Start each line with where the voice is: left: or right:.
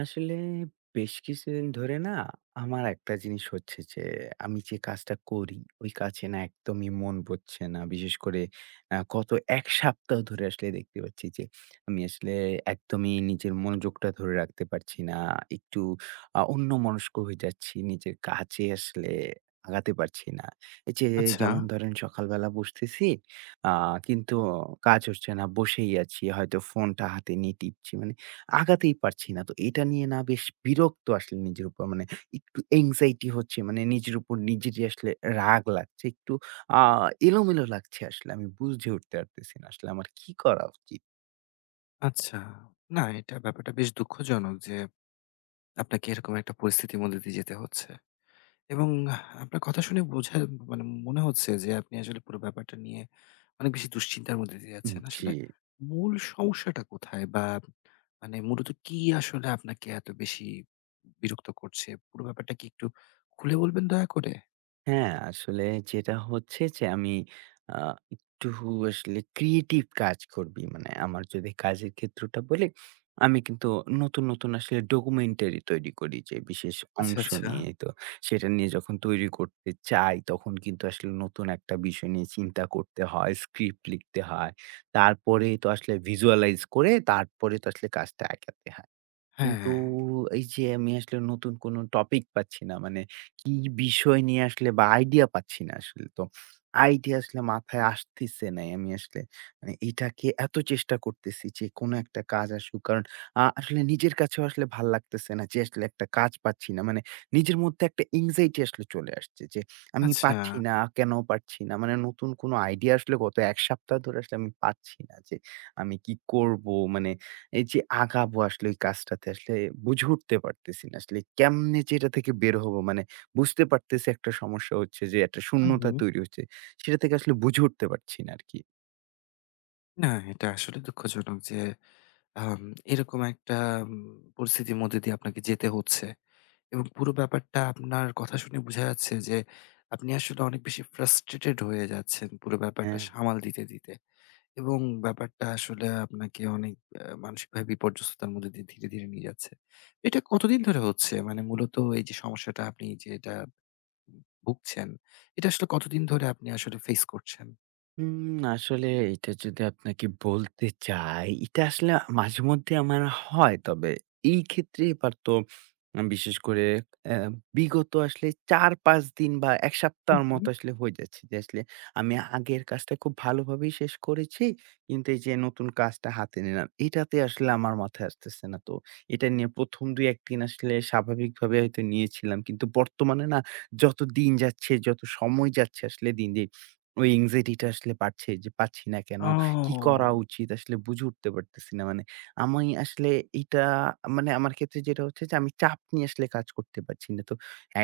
right: আসলে বেশ কিছুদিন ধরে না, আমার একটা জিনিস হচ্ছে যে আমি যে কাজটা করি ওই কাজে না একদমই মন বসছে না। বিশেষ করে গত ১ সপ্তাহ ধরে আসলে দেখতে পাচ্ছি যে আমি আসলে একদমই নিজের মনোযোগটা ধরে রাখতে পারছি না। একটু অন্যমনস্ক হয়ে যাচ্ছি। নিজের কাজে আসলে আগাতে পারছি না। এই যে
left: আচ্ছা,
right: যেমন ধরেন সকালবেলা বসতেছি, আ কিন্তু কাজ হচ্ছে না, বসেই আছি। হয়তো ফোনটা হাতে নিয়ে টিপছি। মানে আগাতেই পারছি না। তো এটা নিয়ে না বেশ বিরক্ত আসলে নিজের উপর। মানে একটু anxiety হচ্ছে, মানে নিজের উপর নিজেরই আসলে রাগ লাগছে। একটু আ এলোমেলো লাগছে আসলে। আমি বুঝে উঠতে পারতেছি না আসলে আমার কি করা উচিত?
left: আচ্ছা। না, এটা ব্যাপারটা বেশ দুঃখজনক যে আপনাকে এরকম একটা পরিস্থিতির মধ্যে দিয়ে যেতে হচ্ছে। এবং আপনার কথা শুনে মানে মনে হচ্ছে যে আপনি আসলে পুরো ব্যাপারটা নিয়ে অনেক বেশি দুশ্চিন্তার মধ্যে দিয়ে যাচ্ছেন।
right: জি।
left: আসলে মূল সমস্যাটা কোথায়? বা মানে মূলত কি আসলে আপনাকে এত বেশি বিরক্ত করছে? পুরো ব্যাপারটা কি একটু খুলে বলবেন দয়া করে?
right: হ্যাঁ, আসলে যেটা হচ্ছে যে আমি আ একটু আসলে ক্রিয়েটিভ কাজ করবি। মানে আমার যদি কাজের ক্ষেত্রটা বলি, আমি কিন্তু নতুন, নতুন আসলে ডকুমেন্টারি তৈরি করি, যে বিশেষ
left: আচ্ছা,
right: অংশ
left: আচ্ছা।
right: নিয়ে। তো সেটা নিয়ে যখন তৈরি করতে চাই, তখন কিন্তু আসলে নতুন একটা বিষয় নিয়ে চিন্তা করতে হয়, স্ক্রিপ্ট লিখতে হয়। তারপরেই তো আসলে ভিজুয়ালাইজ করে তারপরে তো আসলে কাজটা আগাতে হয়। কিন্তু
left: হ্যাঁ,
right: এই যে আমি আসলে নতুন কোনো টপিক পাচ্ছি না। মানে কি বিষয় নিয়ে আসলে বা আইডিয়া পাচ্ছি না আসলে তো। আইডিয়া আসলে মাথায় আসতেছে নাই। আমি আসলে মানে এটাকে এত চেষ্টা করতেছি যে কোনো একটা কাজ আসুক। কারণ আসলে নিজের কাছেও আসলে ভাল লাগতেছে না যে আসলে একটা কাজ পাচ্ছি না। মানে নিজের মধ্যে একটা anxiety আসলে চলে আসছে যে আমি
left: আচ্ছা।
right: পারছি না, কেন পারছি না? মানে নতুন কোনো আইডিয়া আসলে গত ১ সপ্তাহ ধরে আসলে আমি পাচ্ছি না যে আমি কি করব? মানে এই যে আগাবো আসলে ওই কাজটাতে আসলে বুঝে উঠতে পারতেছি না। আসলে কেমনে যে এটা থেকে বের হবো? মানে বুঝতে পারতেছি একটা সমস্যা হচ্ছে যে একটা
left: হুম,
right: শূন্যতা
left: হুম।
right: তৈরি হচ্ছে। সেটা থেকে আসলে বুঝে উঠতে পারছি না আরকি।
left: না, এটা আসলে দুঃখজনক যে আম এরকম একটা উম পরিস্থিতির মধ্যে দিয়ে আপনাকে যেতে হচ্ছে এবং পুরো ব্যাপারটা আপনার কথা শুনে বোঝা যাচ্ছে যে আপনি আসলে অনেক বেশি ফ্রাস্ট্রেটেড হয়ে যাচ্ছেন পুরো ব্যাপারটা
right: হ্যাঁ।
left: সামাল দিতে এবং ব্যাপারটা আসলে আপনাকে অনেক মানসিকভাবে বিপর্যস্ততার মধ্যে দিয়ে ধীরে, ধীরে নিয়ে যাচ্ছে। এটা কতদিন ধরে হচ্ছে? মানে মূলত এই যে সমস্যাটা আপনি যে এটা ভুগছেন, এটা আসলে কতদিন ধরে আপনি আসলে ফেস করছেন?
right: হুম, আসলে এটা যদি আপনাকে বলতে চাই, এটা আসলে মাঝেমধ্যে আমার হয়। তবে এই ক্ষেত্রে এবার তো বিশেষ করে অ্যা বিগত আসলে ৪-৫ দিন বা ১
left: হু,
right: সপ্তাহের
left: হু।
right: মতো আসলে হয়ে যাচ্ছে যে আসলে আমি আগের কাজটা খুব ভালোভাবেই শেষ করেছি। কিন্তু এই যে নতুন কাজটা হাতে নিলাম, এটাতে আসলে আমার মাথায় আসতেছে না। তো এটা নিয়ে ১ম ২-১ দিন আসলে স্বাভাবিকভাবে হয়তো নিয়েছিলাম। কিন্তু বর্তমানে না, যত দিন যাচ্ছে, যত সময় যাচ্ছে আসলে দিন, দিন ওই anxiety টা আসলে বাড়ছে যে পাচ্ছি না কেন? কি করা
left: ও!
right: উচিত? আসলে বুঝে উঠতে পারতেছি না। মানে আমি আসলে এইটা মানে আমার ক্ষেত্রে যেটা হচ্ছে যে আমি চাপ নিয়ে আসলে কাজ করতে পারছি না। তো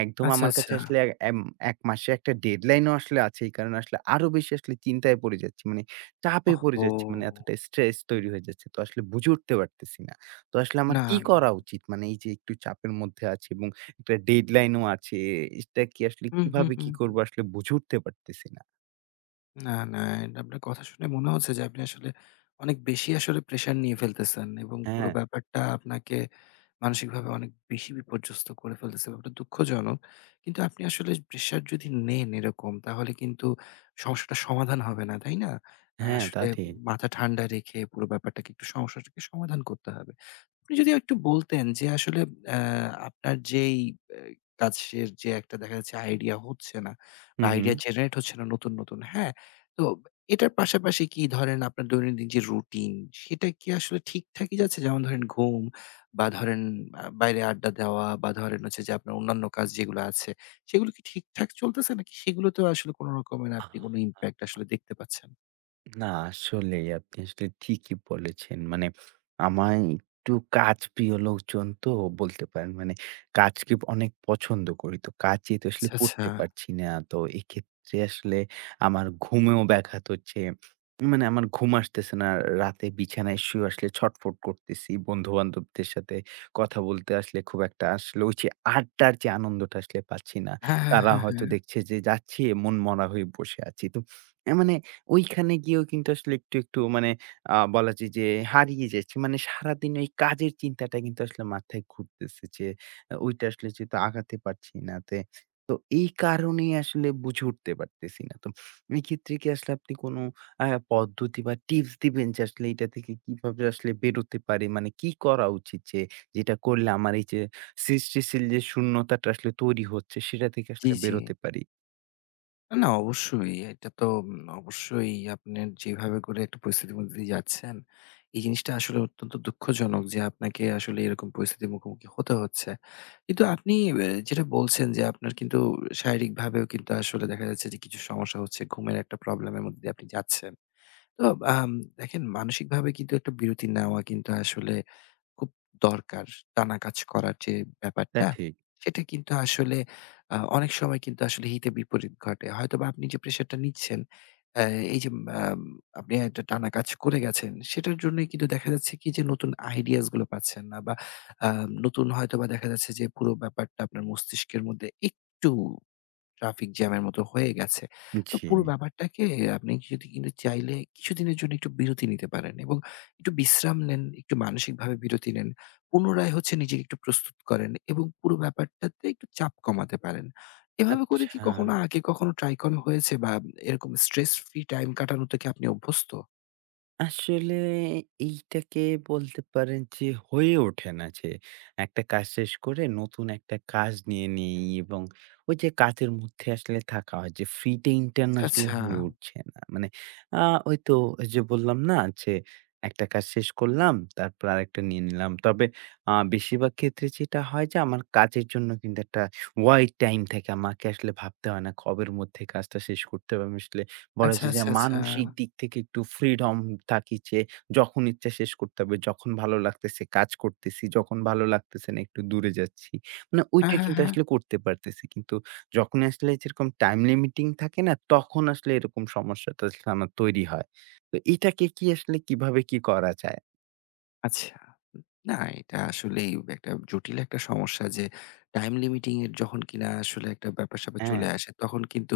right: একদম
left: আচ্ছা,
right: আমার কাছে
left: আচ্ছা।
right: আসলে এক এম ১ মাসে একটা ডেডলাইন ও আসলে আছে। এই কারণে আসলে আরো বেশি আসলে চিন্তায় পড়ে যাচ্ছি। মানে চাপে পড়ে
left: ওহহো!
right: যাচ্ছি। মানে এতটা স্ট্রেস তৈরি হয়ে যাচ্ছে। তো আসলে বুঝে উঠতে পারতেছি না। তো আসলে আমার
left: না,
right: কি
left: না।
right: করা উচিত? মানে এই যে একটু চাপের মধ্যে আছি এবং একটা ডেডলাইন ও আছে। এটা কি আসলে
left: হুম, হুম,
right: কিভাবে
left: হুম,
right: কি
left: হুম।
right: করব আসলে বুঝে উঠতে পারতেছি না।
left: না, না, এটা আপনার কথা শুনে মনে হচ্ছে যে আপনি আসলে অনেক বেশি আসলে প্রেশার নিয়ে ফেলতেছেন এবং পুরো
right: হ্যাঁ,
left: ব্যাপারটা আপনাকে মানসিকভাবে অনেক বেশি বিপর্যস্ত করে ফেলতেছে। ব্যাপারটা দুঃখজনক। কিন্তু আপনি আসলে প্রেশার যদি নেন এরকম তাহলে কিন্তু সমস্যাটার সমাধান হবে না, তাই না?
right: হ্যাঁ, তা
left: আসলে
right: ঠিক।
left: মাথা ঠান্ডা রেখে পুরো ব্যাপারটাকে একটু সমস্যাটাকে সমাধান করতে হবে। আপনি যদি একটু বলতেন যে আসলে আ আপনার যেই আ কাজের যে একটা দেখা যাচ্ছে আইডিয়া হচ্ছে না বা
right: হু, হু।
left: আইডিয়া জেনারেট হচ্ছে না নতুন, নতুন, হ্যাঁ? তো এটার পাশাপাশি কি ধরেন আপনার দৈনন্দিন যে রুটিন সেটা কি আসলে ঠিকঠাকই যাচ্ছে? যেমন ধরেন ঘুম বা ধরেন বাইরে আড্ডা দেওয়া বা ধরেন হচ্ছে যে আপনার অন্যান্য কাজ যেগুলো আছে সেগুলো কি ঠিকঠাক চলতেছে নাকি সেগুলোতেও আসলে কোন রকমের আপনি
right: আহা!
left: কোন
right: আ!
left: ইমপ্যাক্ট আসলে দেখতে পাচ্ছেন?
right: না, আসলেই আপনি আসলে ঠিকই বলেছেন। মানে আমায় একটু কাজপ্রিয় লোকজন তো বলতে পারেন। মানে কাজকে অনেক পছন্দ করি। তো কাজই তো আসলে
left: আচ্ছা, আচ্ছা।
right: করতে পারছি না। তো এক্ষেত্রে আসলে আমার ঘুমেও ব্যাঘাত হচ্ছে। মানে আমার ঘুম আসতেছে না। রাতে বিছানায় শুয়ে আসলে ছটফট করতেছি। বন্ধু-বান্ধবদের সাথে কথা বলতে আসলে খুব একটা আসলে ওই যে আড্ডার যে আনন্দটা আসলে পাচ্ছি না।
left: হ্যাঁ, হ্যাঁ,
right: তারা
left: হ্যাঁ,
right: হয়তো
left: হ্যাঁ।
right: দেখছে যে যাচ্ছি মনমরা হয়ে বসে আছি। তো মানে ওইখানে গিয়েও কিন্তু আসলে একটু, একটু মানে বলা যায় যে হারিয়ে যাচ্ছি। মানে সারাদিন ওই কাজের চিন্তাটা কিন্তু আসলে মাথায় ঘুরতেছে যে ওইটা আসলে যেহেতু আগাতে পারছি না তে, তো এই কারণেই আসলে বুঝে উঠতে পারতেছি না। তো এক্ষেত্রে কি আসলে আপনি কোনো আ পদ্ধতি বা টিপস দিবেন যে আসলে এটা থেকে কিভাবে আসলে বেরোতে পারি? মানে কি করা উচিত যে যেটা করলে আমার এই যে সৃষ্টিশীল যে শূন্যতাটা আসলে তৈরি হচ্ছে সেটা থেকে
left: জি,
right: আসলে
left: জি।
right: বেরোতে পারি?
left: না, অবশ্যই। এটা তো অবশ্যই আপনার যেভাবে করে একটা পরিস্থিতির মধ্যে দিয়ে যাচ্ছেন, এই জিনিসটা আসলে অত্যন্ত দুঃখজনক যে আপনাকে আসলে এরকম পরিস্থিতির মুখোমুখি হতে হচ্ছে। কিন্তু আপনি যেটা বলছেন যে আপনার কিন্তু শারীরিকভাবেও কিন্তু আসলে দেখা যাচ্ছে যে কিছু সমস্যা হচ্ছে, ঘুমের একটা প্রবলেম এর মধ্যে দিয়ে আপনি যাচ্ছেন। তো আম দেখেন মানসিকভাবে কিন্তু একটা বিরতি নেওয়া কিন্তু আসলে খুব দরকার। টানা কাজ করার যে
right: তা
left: ব্যাপারটা,
right: ঠিক।
left: সেটা কিন্তু আসলে অনেক সময় কিন্তু আসলে হিতে বিপরীত ঘটে। হয়তোবা আপনি যে প্রেশারটা নিচ্ছেন, অ্যা এই যে আম আপনি একটা টানা কাজ করে গেছেন, সেটার জন্যই কিন্তু দেখা যাচ্ছে কি যে নতুন আইডিয়াস গুলো পাচ্ছেন না বা আ নতুন হয়তোবা দেখা যাচ্ছে যে পুরো ব্যাপারটা আপনার মস্তিষ্কের মধ্যে একটু ট্রাফিক জ্যামের মতো হয়ে গেছে। তো
right: জি,
left: পুরো ব্যাপারটাকে আপনি যদি কিন্তু চাইলে কিছুদিনের জন্য একটু বিরতি নিতে পারেন এবং একটু বিশ্রাম নেন, একটু মানসিকভাবে বিরতি নেন। পুনরায় হচ্ছে নিজেকে একটু প্রস্তুত করেন এবং পুরো ব্যাপারটাতে একটু চাপ কমাতে পারেন। এভাবে করে
right: আচ্ছা।
left: কি কখনো আগে কখনো ট্রাই করা হয়েছে বা এরকম স্ট্রেস ফ্রি টাইম কাটানোতে কি আপনি অভ্যস্ত?
right: আসলে এইটাকে বলতে পারেন যে হয়ে ওঠে না যে একটা কাজ শেষ করে নতুন একটা কাজ নিয়ে নেই, এবং ওই যে কাজের মধ্যে আসলে থাকা হয় যে ফ্রি টাইমটা না আসলে
left: আচ্ছা,
right: হয়ে উঠছে না মানে ওই তো ওই যে বললাম না যে একটা কাজ শেষ করলাম তারপর আরেকটা নিয়ে নিলাম, তবে বেশিরভাগ ক্ষেত্রে যেটা হয় যে আমার কাজের জন্য কিন্তু একটা ওয়াইড টাইম থাকে, আমাকে আসলে ভাবতে হয় না কবের মধ্যে কাজটা শেষ করতে হবে, আমি আসলে বলা
left: আচ্ছা,
right: যায় যে
left: আচ্ছা, আচ্ছা।
right: মানসিক দিক থেকে একটু ফ্রিডম থাকি যে যখন ইচ্ছা শেষ করতে হবে, যখন ভালো লাগতেছে কাজ করতেছি, যখন ভালো লাগতেছে না একটু দূরে যাচ্ছি। মানে
left: হ্যাঁ,
right: ওইটা
left: হ্যাঁ,
right: কিন্তু
left: হ্যাঁ।
right: আসলে করতে পারতেছি। কিন্তু যখনই আসলে যেরকম টাইম লিমিটিং থাকে না তখন আসলে এরকম সমস্যাটা আসলে আমার তৈরি হয়। তো এটাকে কি আসলে কিভাবে কি করা যায়?
left: আচ্ছা। না, এটা আসলেই একটা জটিল একটা সমস্যা যে টাইম লিমিটিং এর যখন কিনা আসলে একটা ব্যাপার-স্যাপার
right: হ্যাঁ।
left: চলে আসে, তখন কিন্তু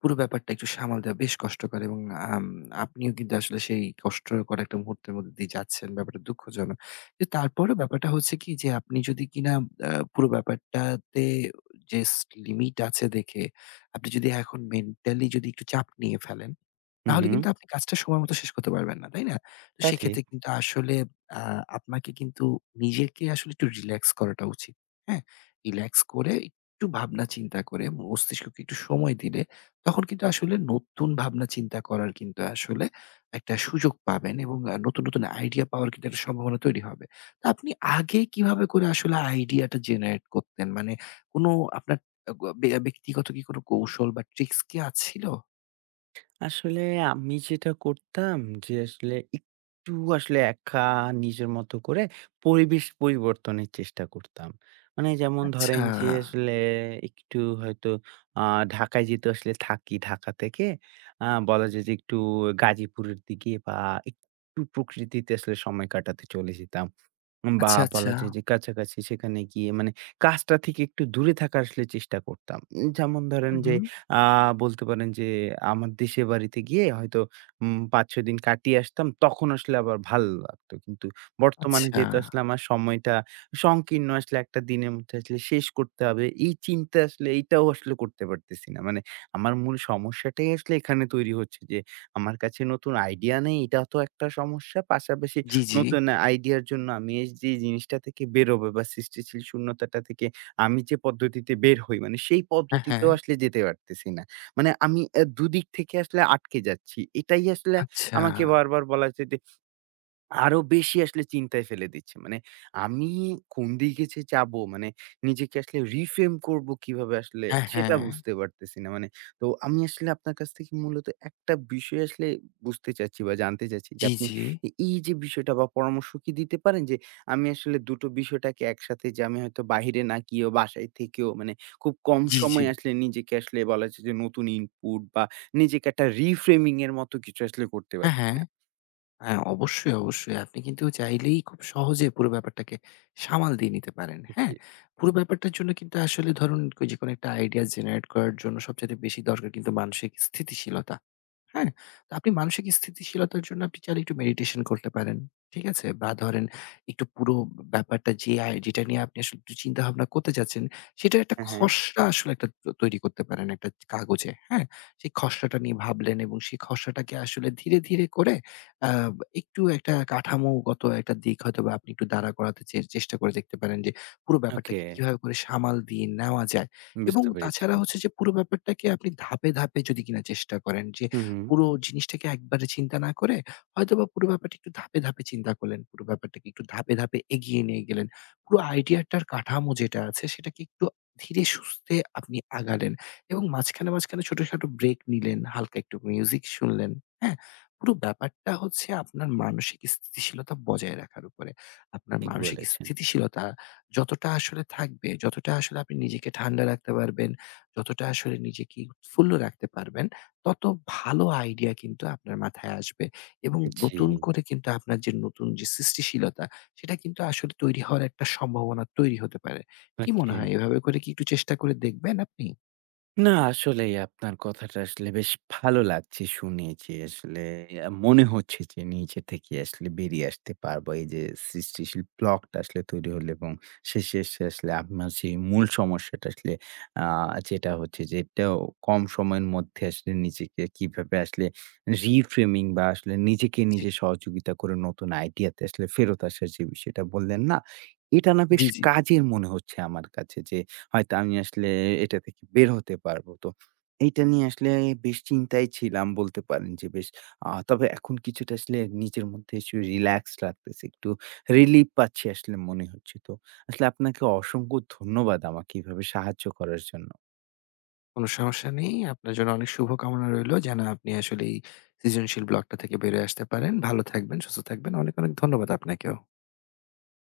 left: পুরো ব্যাপারটা একটু সামাল দেওয়া বেশ কষ্টকর এবং আম আপনিও কিন্তু আসলে সেই কষ্টকর একটা মুহূর্তের মধ্যে দিয়ে যাচ্ছেন। ব্যাপারটা দুঃখজনক। কিন্তু তারপরেও ব্যাপারটা হচ্ছে কি যে আপনি যদি কিনা পুরো ব্যাপারটাতে যে লিমিট আছে দেখে আপনি যদি এখন মেন্টালি যদি একটু চাপ নিয়ে ফেলেন
right: হু,
left: তাহলে
right: হু।
left: কিন্তু আপনি কাজটা সময় মতো শেষ করতে পারবেন না, তাই না? তো
right: তা ঠিক।
left: সেক্ষেত্রে কিন্তু আসলে আ আপনাকে কিন্তু নিজেকে আসলে একটু রিল্যাক্স করাটা উচিত। হ্যাঁ? রিল্যাক্স করে একটু ভাবনা চিন্তা করে মস্তিষ্ককে একটু সময় দিলে তখন কিন্তু আসলে নতুন ভাবনা চিন্তা করার কিন্তু আসলে একটা সুযোগ পাবেন এবং নতুন, নতুন আইডিয়া পাওয়ার কিন্তু একটা সম্ভাবনা তৈরি হবে। তো আপনি আগে কিভাবে করে আসলে আইডিয়াটা জেনারেট করতেন? মানে কোনো আপনার আ গ ব্যা ব্যক্তিগত কি কোনো কৌশল বা ট্রিকস কি ছিল?
right: আসলে আমি যেটা করতাম যে আসলে একটু আসলে একা নিজের মতো করে পরিবেশ পরিবর্তনের চেষ্টা করতাম। মানে যেমন ধরেন
left: আচ্ছা।
right: যে আসলে একটু হয়তো আ ঢাকায় যেহেতু আসলে থাকি, ঢাকা থেকে বলা যায় যে একটু গাজীপুরের দিকে বা একটু প্রকৃতিতে আসলে সময় কাটাতে চলে যেতাম। বা
left: আচ্ছা,
right: বলা
left: আচ্ছা।
right: যায় যে কাছাকাছি সেখানে গিয়ে মানে কাজটা থেকে একটু দূরে থাকার আসলে চেষ্টা করতাম। যেমন ধরেন
left: হুম,
right: যে
left: হুম।
right: আ বলতে পারেন যে আমার দেশের বাড়িতে গিয়ে হয়তো ৫-৬ দিন কাটিয়ে আসতাম। তখন আসলে আবার ভালো লাগতো। কিন্তু বর্তমানে
left: আচ্ছা।
right: যেহেতু আসলে আমার সময়টা সংকীর্ণ, আসলে একটা দিনের মধ্যে আসলে শেষ করতে হবে। এই চিন্তা আসলে, এইটাও আসলে করতে পারতেছি না। মানে আমার মূল সমস্যাটাই আসলে এখানে তৈরি হচ্ছে যে আমার কাছে নতুন আইডিয়া নেই। এটা তো একটা সমস্যা। পাশাপাশি
left: জি, জি।
right: নতুন আইডিয়ার জন্য আমি এই যে জিনিসটা থেকে বেরোবো বা সৃষ্টিশীল শূন্যতাটা থেকে আমি যে পদ্ধতিতে বের হই, মানে সেই
left: হ্যাঁ, হ্যাঁ।
right: পদ্ধতিতেও আসলে যেতে পারতেছি না। মানে আমি দুদিক থেকে আসলে আটকে যাচ্ছি। এটাই আসলে
left: আচ্ছা।
right: আমাকে বারবার বলা হচ্ছে, আরো বেশি আসলে চিন্তায় ফেলে দিচ্ছে। মানে আমি কোন দিকে যে যাবো, মানে নিজেকে আসলে reframe করবো কিভাবে আসলে
left: হ্যাঁ, হ্যাঁ।
right: সেটা বুঝতে পারতেছি না। মানে তো আমি আসলে আপনার কাছ থেকে মূলত একটা বিষয় আসলে বুঝতে চাচ্ছি বা জানতে চাচ্ছি যে
left: জি,
right: আপনি
left: জি।
right: এই যে বিষয়টা বা পরামর্শ কি দিতে পারেন যে আমি আসলে দুটো বিষয়টাকে একসাথে, যে আমি হয়তো বাহিরে না গিয়েও বাসায় থেকেও মানে খুব কম
left: জি, জি।
right: সময়ে আসলে নিজেকে আসলে বলা যায় যে নতুন input বা নিজেকে একটা reframing এর মতো কিছু আসলে করতে
left: হ্যাঁ,
right: পারি
left: হ্যাঁ।
right: কিনা?
left: হ্যাঁ, অবশ্যই, অবশ্যই। আপনি কিন্তু চাইলেই খুব সহজে পুরো ব্যাপারটাকে সামাল দিয়ে নিতে পারেন। হ্যাঁ?
right: জি।
left: পুরো ব্যাপারটার জন্য কিন্তু আসলে ধরুন কই যেকোনো একটা আইডিয়া জেনারেট করার জন্য সবচাইতে বেশি দরকার কিন্তু মানসিক স্থিতিশীলতা। হ্যাঁ? তো আপনি মানসিক স্থিতিশীলতার জন্য আপনি চাইলে একটু মেডিটেশন করতে পারেন। ঠিক আছে? বা ধরেন একটু পুরো ব্যাপারটা যে যেটা নিয়ে আপনি আসলে একটু চিন্তাভাবনা করতে চাচ্ছেন, সেটার একটা
right: হ্যাঁ, হ্যাঁ।
left: খসড়া আসলে একটা তৈরি করতে পারেন একটা কাগজে। হ্যাঁ? সেই খসড়াটা নিয়ে ভাবলেন এবং সেই খসড়াটাকে আসলে ধীরে, ধীরে করে আ একটু একটা কাঠামোগত একটা দিক হয়তোবা আপনি একটু দাঁড়া করাতে চেষ্টা করে দেখতে পারেন যে, পুরো
right: ওকে,
left: ব্যাপারটাকে কিভাবে করে সামাল দিয়ে নেওয়া যায় এবং
right: বুঝতে পেরেছি।
left: তাছাড়া হচ্ছে যে পুরো ব্যাপারটাকে আপনি ধাপে, ধাপে যদি কিনা চেষ্টা করেন যে,
right: হুম, হুম।
left: পুরো জিনিসটাকে একবারে চিন্তা না করে হয়তোবা পুরো ব্যাপারটা একটু ধাপে, ধাপে চিন্তা করলেন। পুরো ব্যাপারটাকে একটু ধাপে, ধাপে এগিয়ে নিয়ে গেলেন। পুরো আইডিয়াটার কাঠামো যেটা আছে সেটাকে একটু ধীরে সুস্থে আপনি আগালেন এবং মাঝখানে, মাঝখানে ছোট, ছোট ব্রেক নিলেন, হালকা একটু মিউজিক শুনলেন, হ্যাঁ? পুরো ব্যাপারটা হচ্ছে আপনার মানসিক স্থিতিশীলতা বজায় রাখার উপরে। আপনার
right: ঠিক
left: মানসিক
right: বলেছেন।
left: স্থিতিশীলতা যতটা আসলে থাকবে, যতটা আসলে আপনি নিজেকে ঠান্ডা রাখতে পারবেন, যতটা আসলে নিজেকে উৎফুল্ল রাখতে পারবেন, তত ভালো আইডিয়া কিন্তু আপনার মাথায় আসবে। এবং
right: জি,
left: নতুন করে কিন্তু আপনার যে নতুন যে সৃষ্টিশীলতা, সেটা কিন্তু আসলে তৈরি হওয়ার একটা সম্ভাবনা তৈরি হতে পারে। কি মনে
right: ওকে।
left: হয়? এভাবে করে কি একটু চেষ্টা করে দেখবেন আপনি?
right: না, আসলেই আপনার কথাটা আসলে বেশ ভালো লাগছে শুনে যে আসলে মনে হচ্ছে যে নিজে থেকে আসলে বেরিয়ে আসতে পারবো। এই যে সৃষ্টিশীল ব্লকটা আসলে তৈরি হলো এবং শেষে এসে আসলে আপনার সেই মূল সমস্যাটা আসলে আ যেটা হচ্ছে যে এটাও কম সময়ের মধ্যে আসলে নিজেকে কিভাবে আসলে reframing বা আসলে নিজেকে
left: জি,
right: নিজে সহযোগিতা করে নতুন আইডিয়াতে আসলে ফেরত আসার যে বিষয়টা বললেন না? এটা না বেশ
left: জি, জি।
right: কাজের মনে হচ্ছে আমার কাছে যে হয়তো আমি আসলে এটা থেকে বের হতে পারবো। তো এইটা নিয়ে আসলে বেশ চিন্তায় ছিলাম বলতে পারেন, যে বেশ। তবে এখন কিছুটা আসলে নিজের মধ্যে একটু রিল্যাক্স লাগতেছে। একটু রিলিফ পাচ্ছি আসলে মনে হচ্ছে। তো আসলে আপনাকে অসংখ্য ধন্যবাদ আমাকে এভাবে সাহায্য করার জন্য।
left: কোনো সমস্যা নেই। আপনার জন্য অনেক শুভকামনা রইলো যেন আপনি আসলে এই সৃজনশীল ব্লকটা থেকে বেরিয়ে আসতে পারেন। ভালো থাকবেন, সুস্থ থাকবেন। অনেক, অনেক ধন্যবাদ আপনাকেও।